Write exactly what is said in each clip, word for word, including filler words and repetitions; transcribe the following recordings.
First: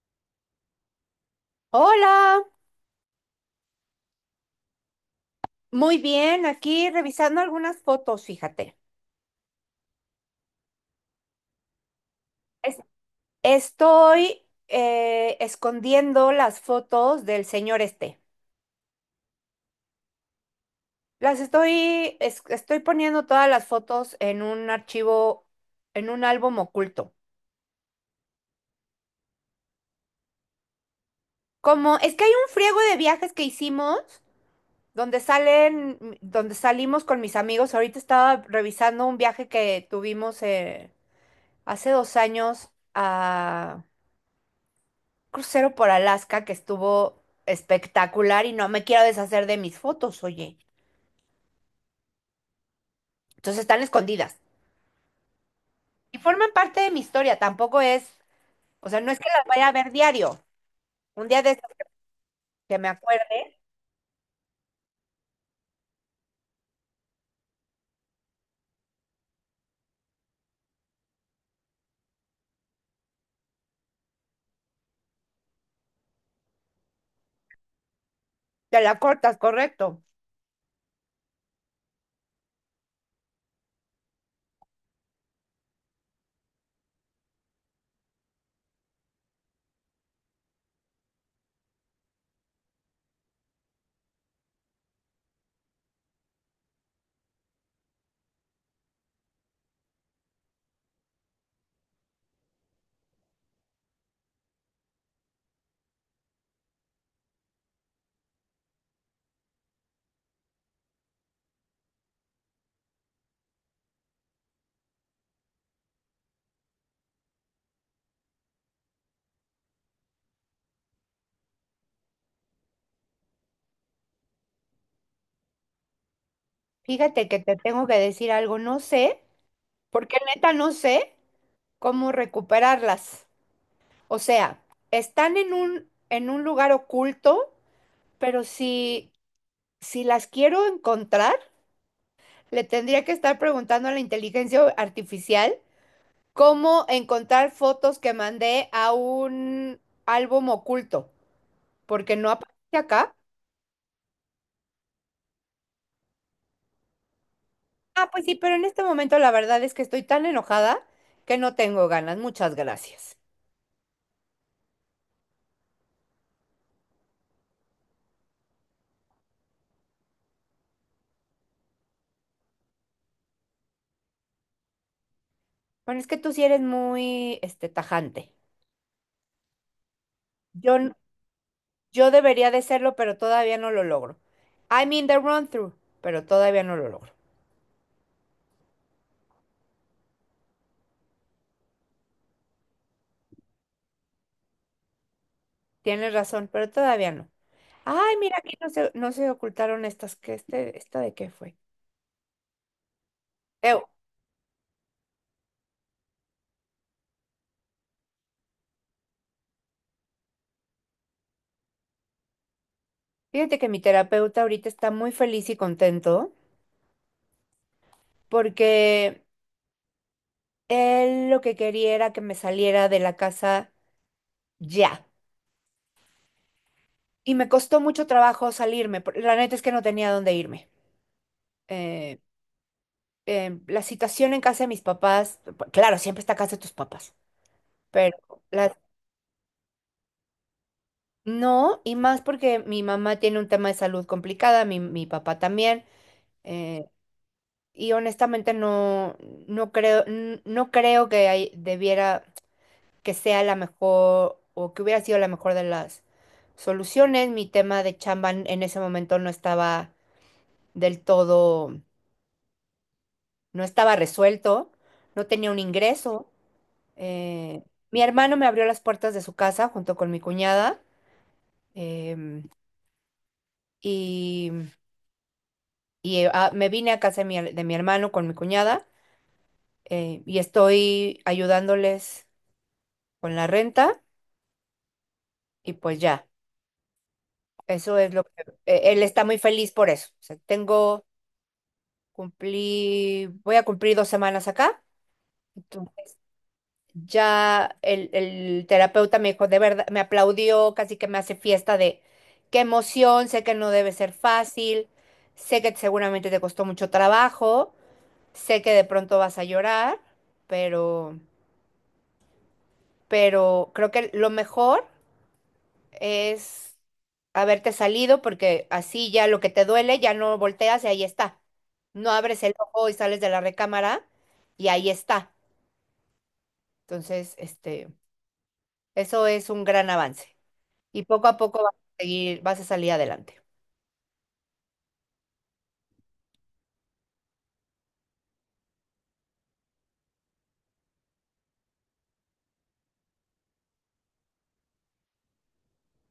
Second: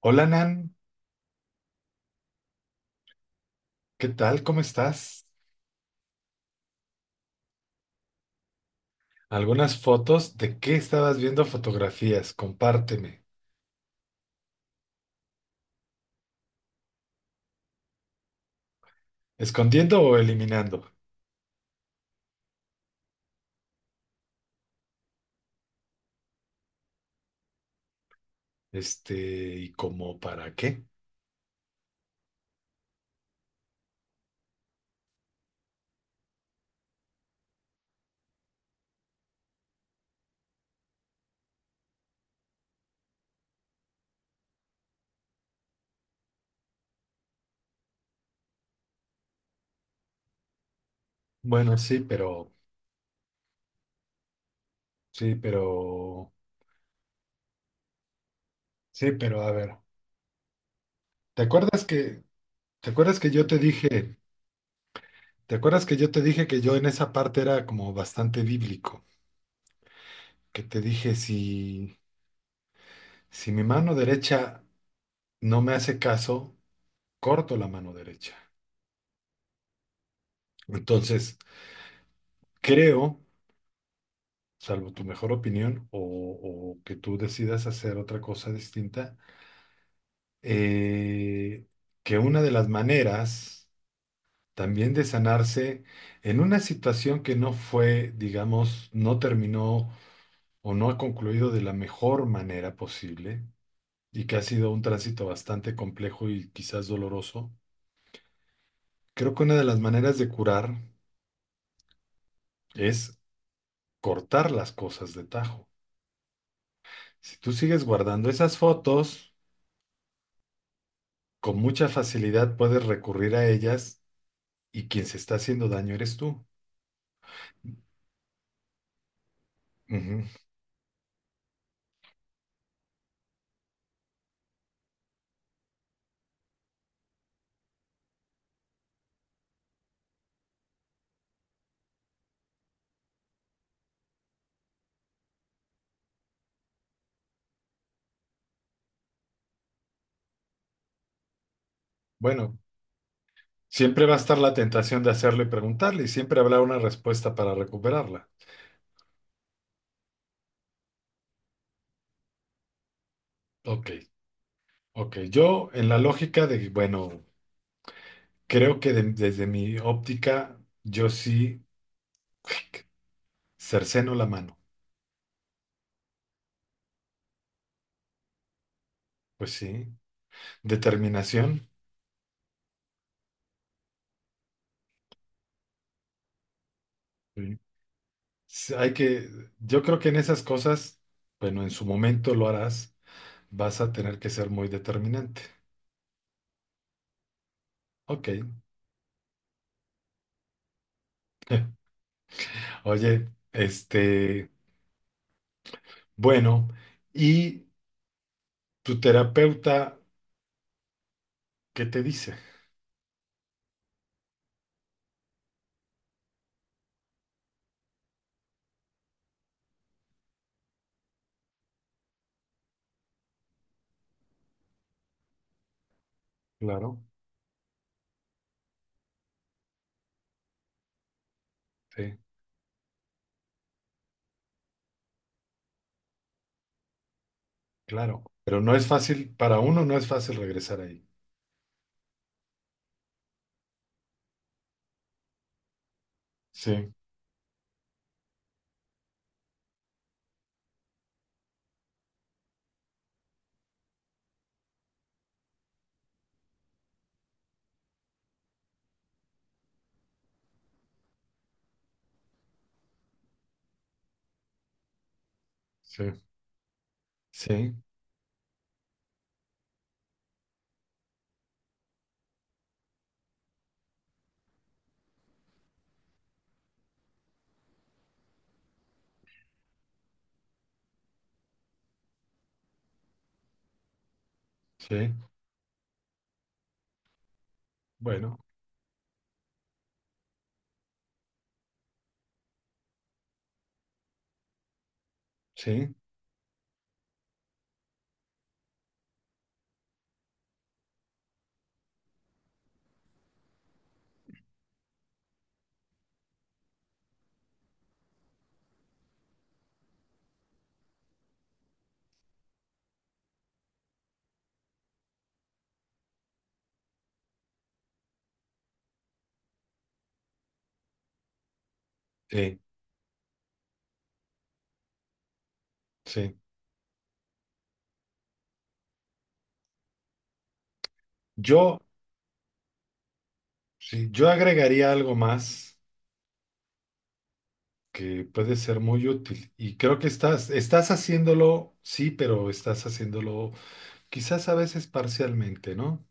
Hola Nan, Hola, ¿qué tal? ¿Cómo estás? muy bien, aquí revisando algunas fotos, fíjate. Algunas fotos de qué estabas viendo fotografías, Es- compárteme. Estoy eh, escondiendo las fotos del señor este. ¿Escondiendo o eliminando? Las estoy, es- estoy poniendo todas las fotos en un archivo, en un álbum oculto. Este, ¿y cómo para qué? Como es que hay un friego de viajes que hicimos donde salen, mm, donde salimos con mis amigos. Ahorita estaba revisando un viaje que tuvimos eh, hace dos años, crucero por Alaska que estuvo espectacular, y no me quiero deshacer de mis fotos, oye. Bueno, sí, pero, Entonces están escondidas. sí, Y pero, forman parte de mi historia, tampoco es, o sea, no sí, es que pero las a vaya a ver. ver diario. Un día ¿Te de estos acuerdas que, que me te acuerdas que yo te acuerde, dije, ¿Te acuerdas que yo te dije que yo en esa parte era como bastante bíblico? Que te dije, si, si mi mano derecha no me hace caso, corto la mano derecha. te la cortas, correcto. Entonces, creo, salvo tu mejor opinión o, o que tú decidas hacer otra cosa distinta, eh, que una de las maneras también de sanarse en una situación que no fue, digamos, no terminó o no ha concluido de la mejor manera posible y que ha sido un tránsito bastante complejo y quizás doloroso, creo que una de las maneras de curar es cortar las cosas de tajo. Si tú sigues guardando esas fotos, con mucha facilidad puedes recurrir a ellas y quien se está haciendo daño eres tú. Fíjate que te tengo que decir algo, no sé, porque Ujú. neta no sé cómo recuperarlas. O sea, están en un, en un lugar oculto, pero si, si las quiero encontrar, le tendría que estar preguntando a la inteligencia artificial cómo encontrar fotos que mandé a un álbum oculto, porque no Bueno, aparece acá. siempre va a estar la tentación de hacerlo y preguntarle, y siempre habrá una respuesta para Ah, pues recuperarla. sí, pero en este momento la verdad es que estoy tan enojada que no tengo ganas. Muchas gracias. Ok, ok. Yo, en la lógica de, bueno, creo que, de- desde mi óptica, yo sí cerceno la mano. Bueno, es que tú sí eres muy, este, tajante. Pues sí. Yo, n- Determinación. yo debería de serlo, pero todavía no lo logro. I'm in the run-through, pero todavía no lo logro. Sí. S- Hay que, yo creo que en esas cosas, bueno, en su momento lo harás, vas a tener que ser muy determinante. Tienes razón, pero todavía no. Ay, Ok. mira, aquí no se, no se ocultaron estas. ¿Qué este, esta de qué fue? Oye, Eu- este, bueno, ¿y tu terapeuta qué te dice? Fíjate que mi terapeuta ahorita está muy feliz y contento porque él lo que quería era que me saliera de la casa ya. Claro, Y me costó mucho trabajo salirme. por- La neta es que no tenía dónde irme. sí, Eh, eh, la situación en casa de mis papás, p- claro, siempre está casa de tus papás, pero claro. Pero las no es fácil, para uno no es fácil regresar ahí. no, y más porque mi mamá tiene un tema de salud complicada, mi, mi papá también. eh, Sí, y honestamente no, no creo, n- no creo que hay- debiera que sea la mejor o que hubiera sido la mejor de las soluciones. Mi tema de chamba en en ese momento no estaba del todo, no estaba resuelto, no tenía un sí, ingreso. Eh, sí, mi hermano me abrió las puertas de su casa junto con mi cuñada, em, y, y, eh, ah, me vine a casa de mi, her- de mi hermano con mi cuñada. Eh, y estoy ayudándoles con la renta sí. y pues ya, eso es lo que... Bueno, eh, Él está muy feliz por eso. O sea, tengo... cumplí, voy a cumplir dos semanas acá. sí, Entonces, ya el, el terapeuta me dijo, de verdad, me aplaudió, casi que me hace fiesta de qué emoción, sé que no debe ser fácil, sé que seguramente te costó mucho trabajo, sé que de pronto vas a llorar, pero, pero creo que lo mejor es haberte salido porque así ya lo que te duele ya no volteas y ahí está. No abres el sí, ojo y sales de la recámara y ahí está. sí. Entonces, este, eso es un gran avance. Y poco a poco vas Yo, a seguir, vas a salir adelante. sí, yo agregaría algo más que puede ser muy útil. Y creo que estás, estás haciéndolo, sí, pero estás haciéndolo quizás a veces parcialmente, ¿no?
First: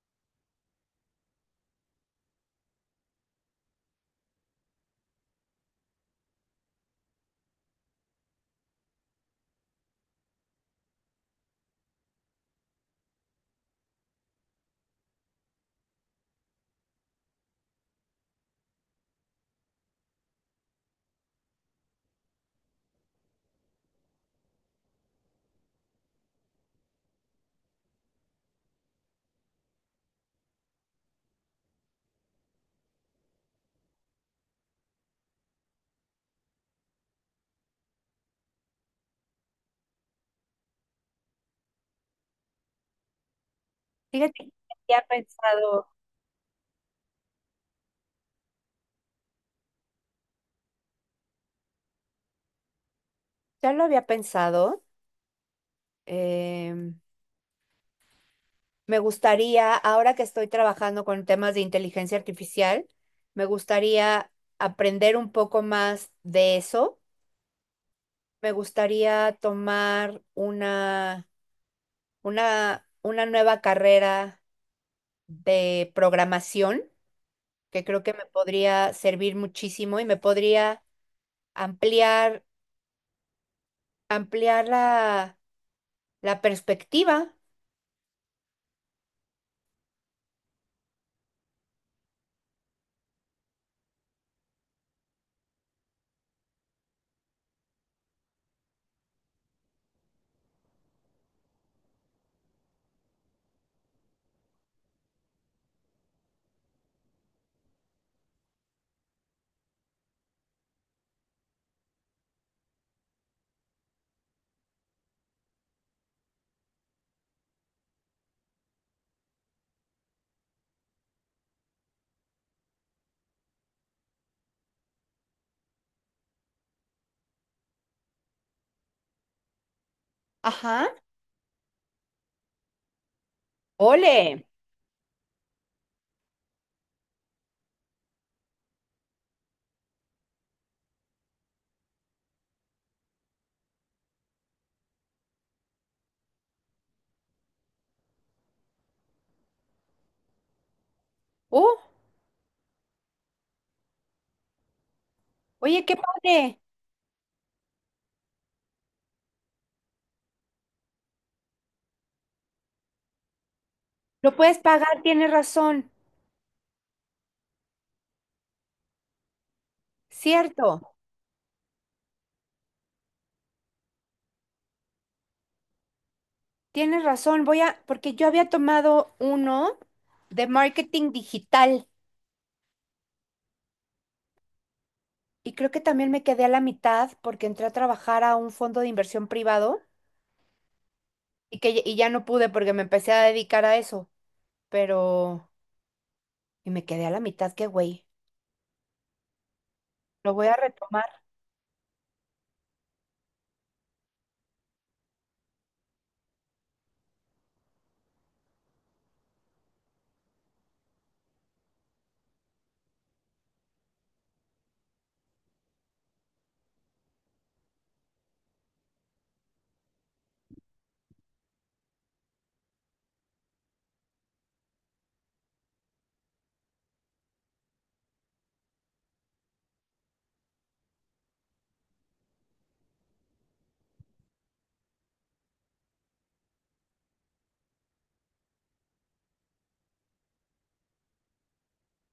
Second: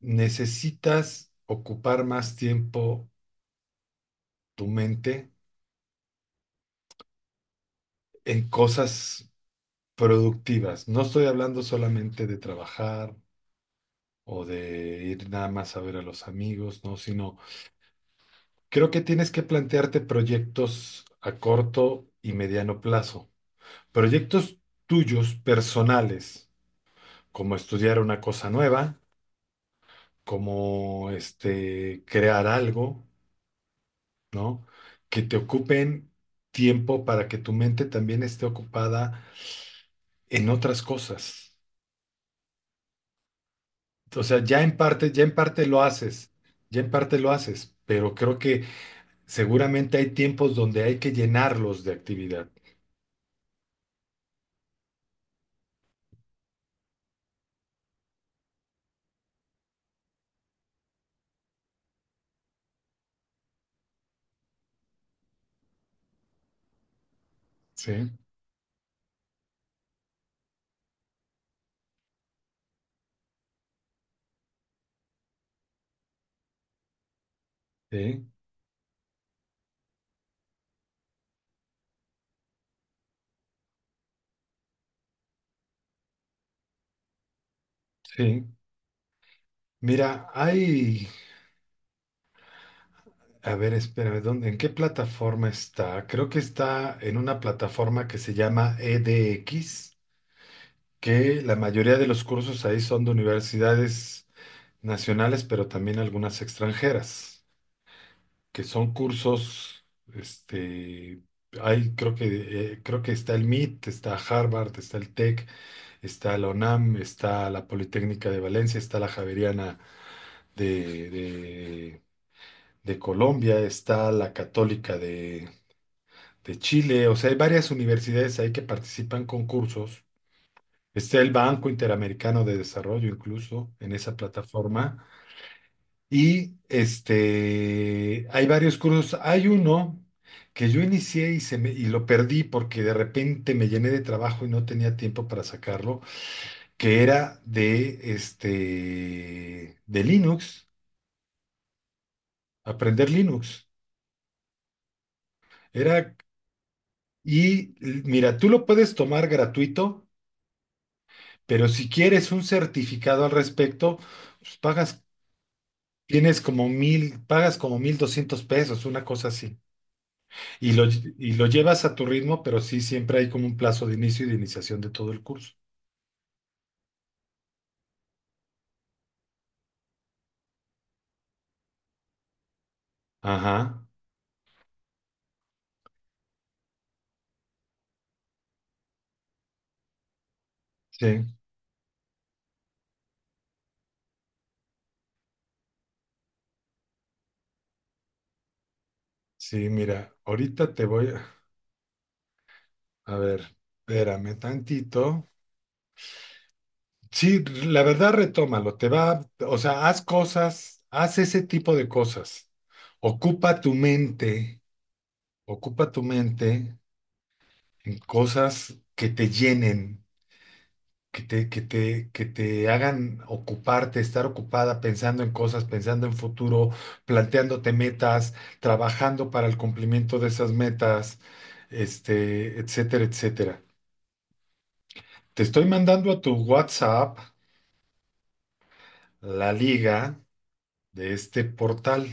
Necesitas ocupar más tiempo tu mente en cosas productivas. No estoy hablando solamente de trabajar o de ir nada más a ver a los amigos, no, sino creo que tienes que plantearte proyectos a corto y mediano plazo. Proyectos tuyos personales, como estudiar una cosa nueva, como este, crear algo, ¿no? Que te ocupen tiempo para que tu mente también esté ocupada en otras cosas. O Fíjate sea, que ya en ya he parte, ya en parte lo pensado, haces, ya en parte lo haces, pero creo que seguramente hay tiempos donde hay que llenarlos de actividad. ya lo había pensado. em, Me gustaría, ahora que estoy trabajando con temas de inteligencia artificial, me gustaría aprender un poco más de eso. Sí, Me gustaría tomar una, una, una nueva carrera de programación, que creo que me sí, podría servir muchísimo y me podría ampliar, ampliar la, la perspectiva. sí. Mira, hay, a ver, espérame, ¿dónde, en qué plataforma está? Creo que está en una plataforma que se llama E D X, que la mayoría de los cursos ahí son de universidades nacionales, pero también algunas extranjeras, que son cursos, este, hay, creo que, eh, creo que está el M I T, está Harvard, está el TEC, está la UNAM, está la Politécnica de Valencia, está la Javeriana de, de, de Colombia, está la Católica de, de Chile, o sea, hay varias universidades ahí que participan con cursos. Ajá. Está el Banco Interamericano de Desarrollo incluso en esa Ole. plataforma. Y este, hay varios cursos. Hay uno que yo inicié y, se me, y lo perdí porque de repente me llené de trabajo y no tenía tiempo para sacarlo, que era de, este, de Linux, Uh, aprender Linux. oye, qué Era, padre. y l- mira, tú lo puedes tomar gratuito, pero si quieres un certificado al respecto, Lo pues puedes pagar, pagas, tienes razón. tienes como mil, pagas como mil doscientos pesos, una cosa así. Y lo, Cierto, y lo llevas a tu ritmo, pero sí, siempre hay como un plazo de inicio y de iniciación de todo el curso. tienes razón. Voy a, porque yo había tomado uno de marketing digital Ajá, y creo que también me quedé a la mitad porque entré a trabajar a un fondo de inversión privado sí, y que y ya no pude porque me empecé a dedicar a eso. Pero y me quedé a la mitad, qué güey. sí, mira, Lo voy a ahorita te retomar. voy a... A ver, espérame tantito. Sí, la verdad, retómalo, te va, o sea, haz cosas, haz ese tipo de cosas. Ocupa tu mente, ocupa tu mente en cosas que te llenen, que te, que te, que te hagan ocuparte, estar ocupada pensando en cosas, pensando en futuro, planteándote metas, trabajando para el cumplimiento de esas metas, este, etcétera, etcétera. Te estoy mandando a tu WhatsApp la liga de este portal.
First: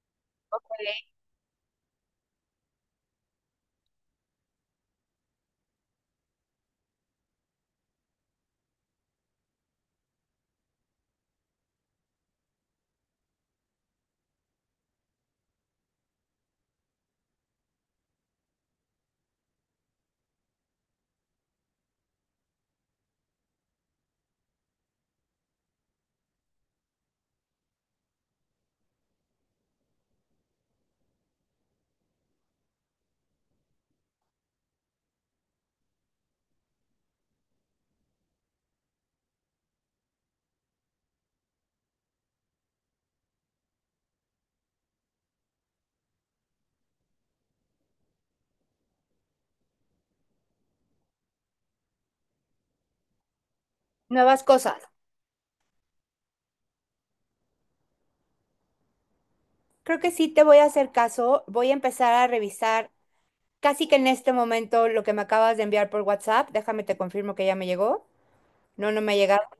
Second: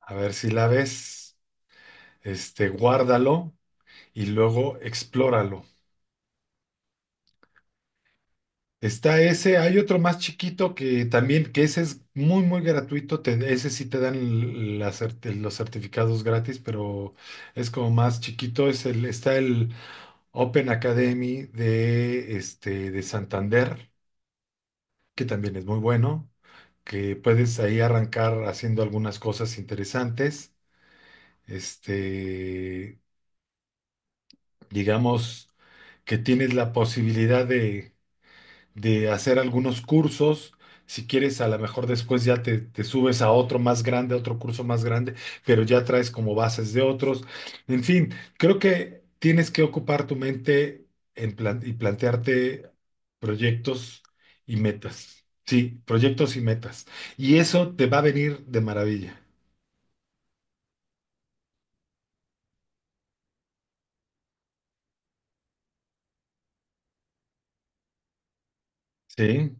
A ver si Ok. la ves. Este, guárdalo y luego explóralo. Está ese, hay otro más chiquito que también, que ese es muy, muy gratuito, te- ese sí te dan l- la cert- los certificados gratis, pero es como más chiquito, es el, está el Open Academy de, este, de Santander, que también es muy bueno, que puedes ahí arrancar haciendo algunas cosas interesantes, este, digamos que tienes la posibilidad de hacer algunos cursos. Si quieres, a lo mejor después ya te, te subes a otro más grande, a otro curso más grande, pero ya traes como bases de otros. En fin, creo que tienes que ocupar tu mente en plan- y plantearte proyectos Nuevas y cosas. metas. Sí, proyectos y metas. Y eso te va a venir de maravilla. Creo que sí te voy a hacer caso. Voy a empezar a revisar casi que en este momento lo que me acabas de enviar por WhatsApp. Déjame te confirmo que ya me llegó. No, no me ha llegado. Sí,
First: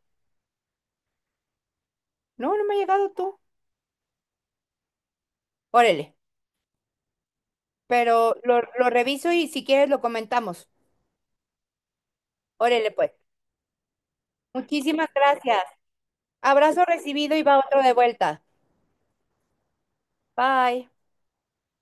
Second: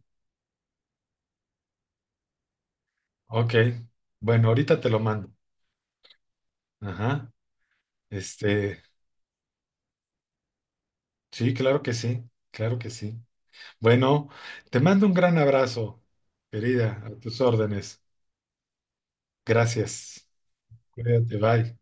No, no me ha llegado tú. ok. Bueno, ahorita te lo mando. Órale. Ajá. Pero lo, Este, lo reviso y si quieres lo comentamos. sí, claro que sí, claro Órale, que pues. sí. Bueno, te mando Muchísimas un gran gracias. abrazo, Abrazo querida, a recibido tus y va otro de órdenes. vuelta. Gracias. Bye. Cuídate, bye.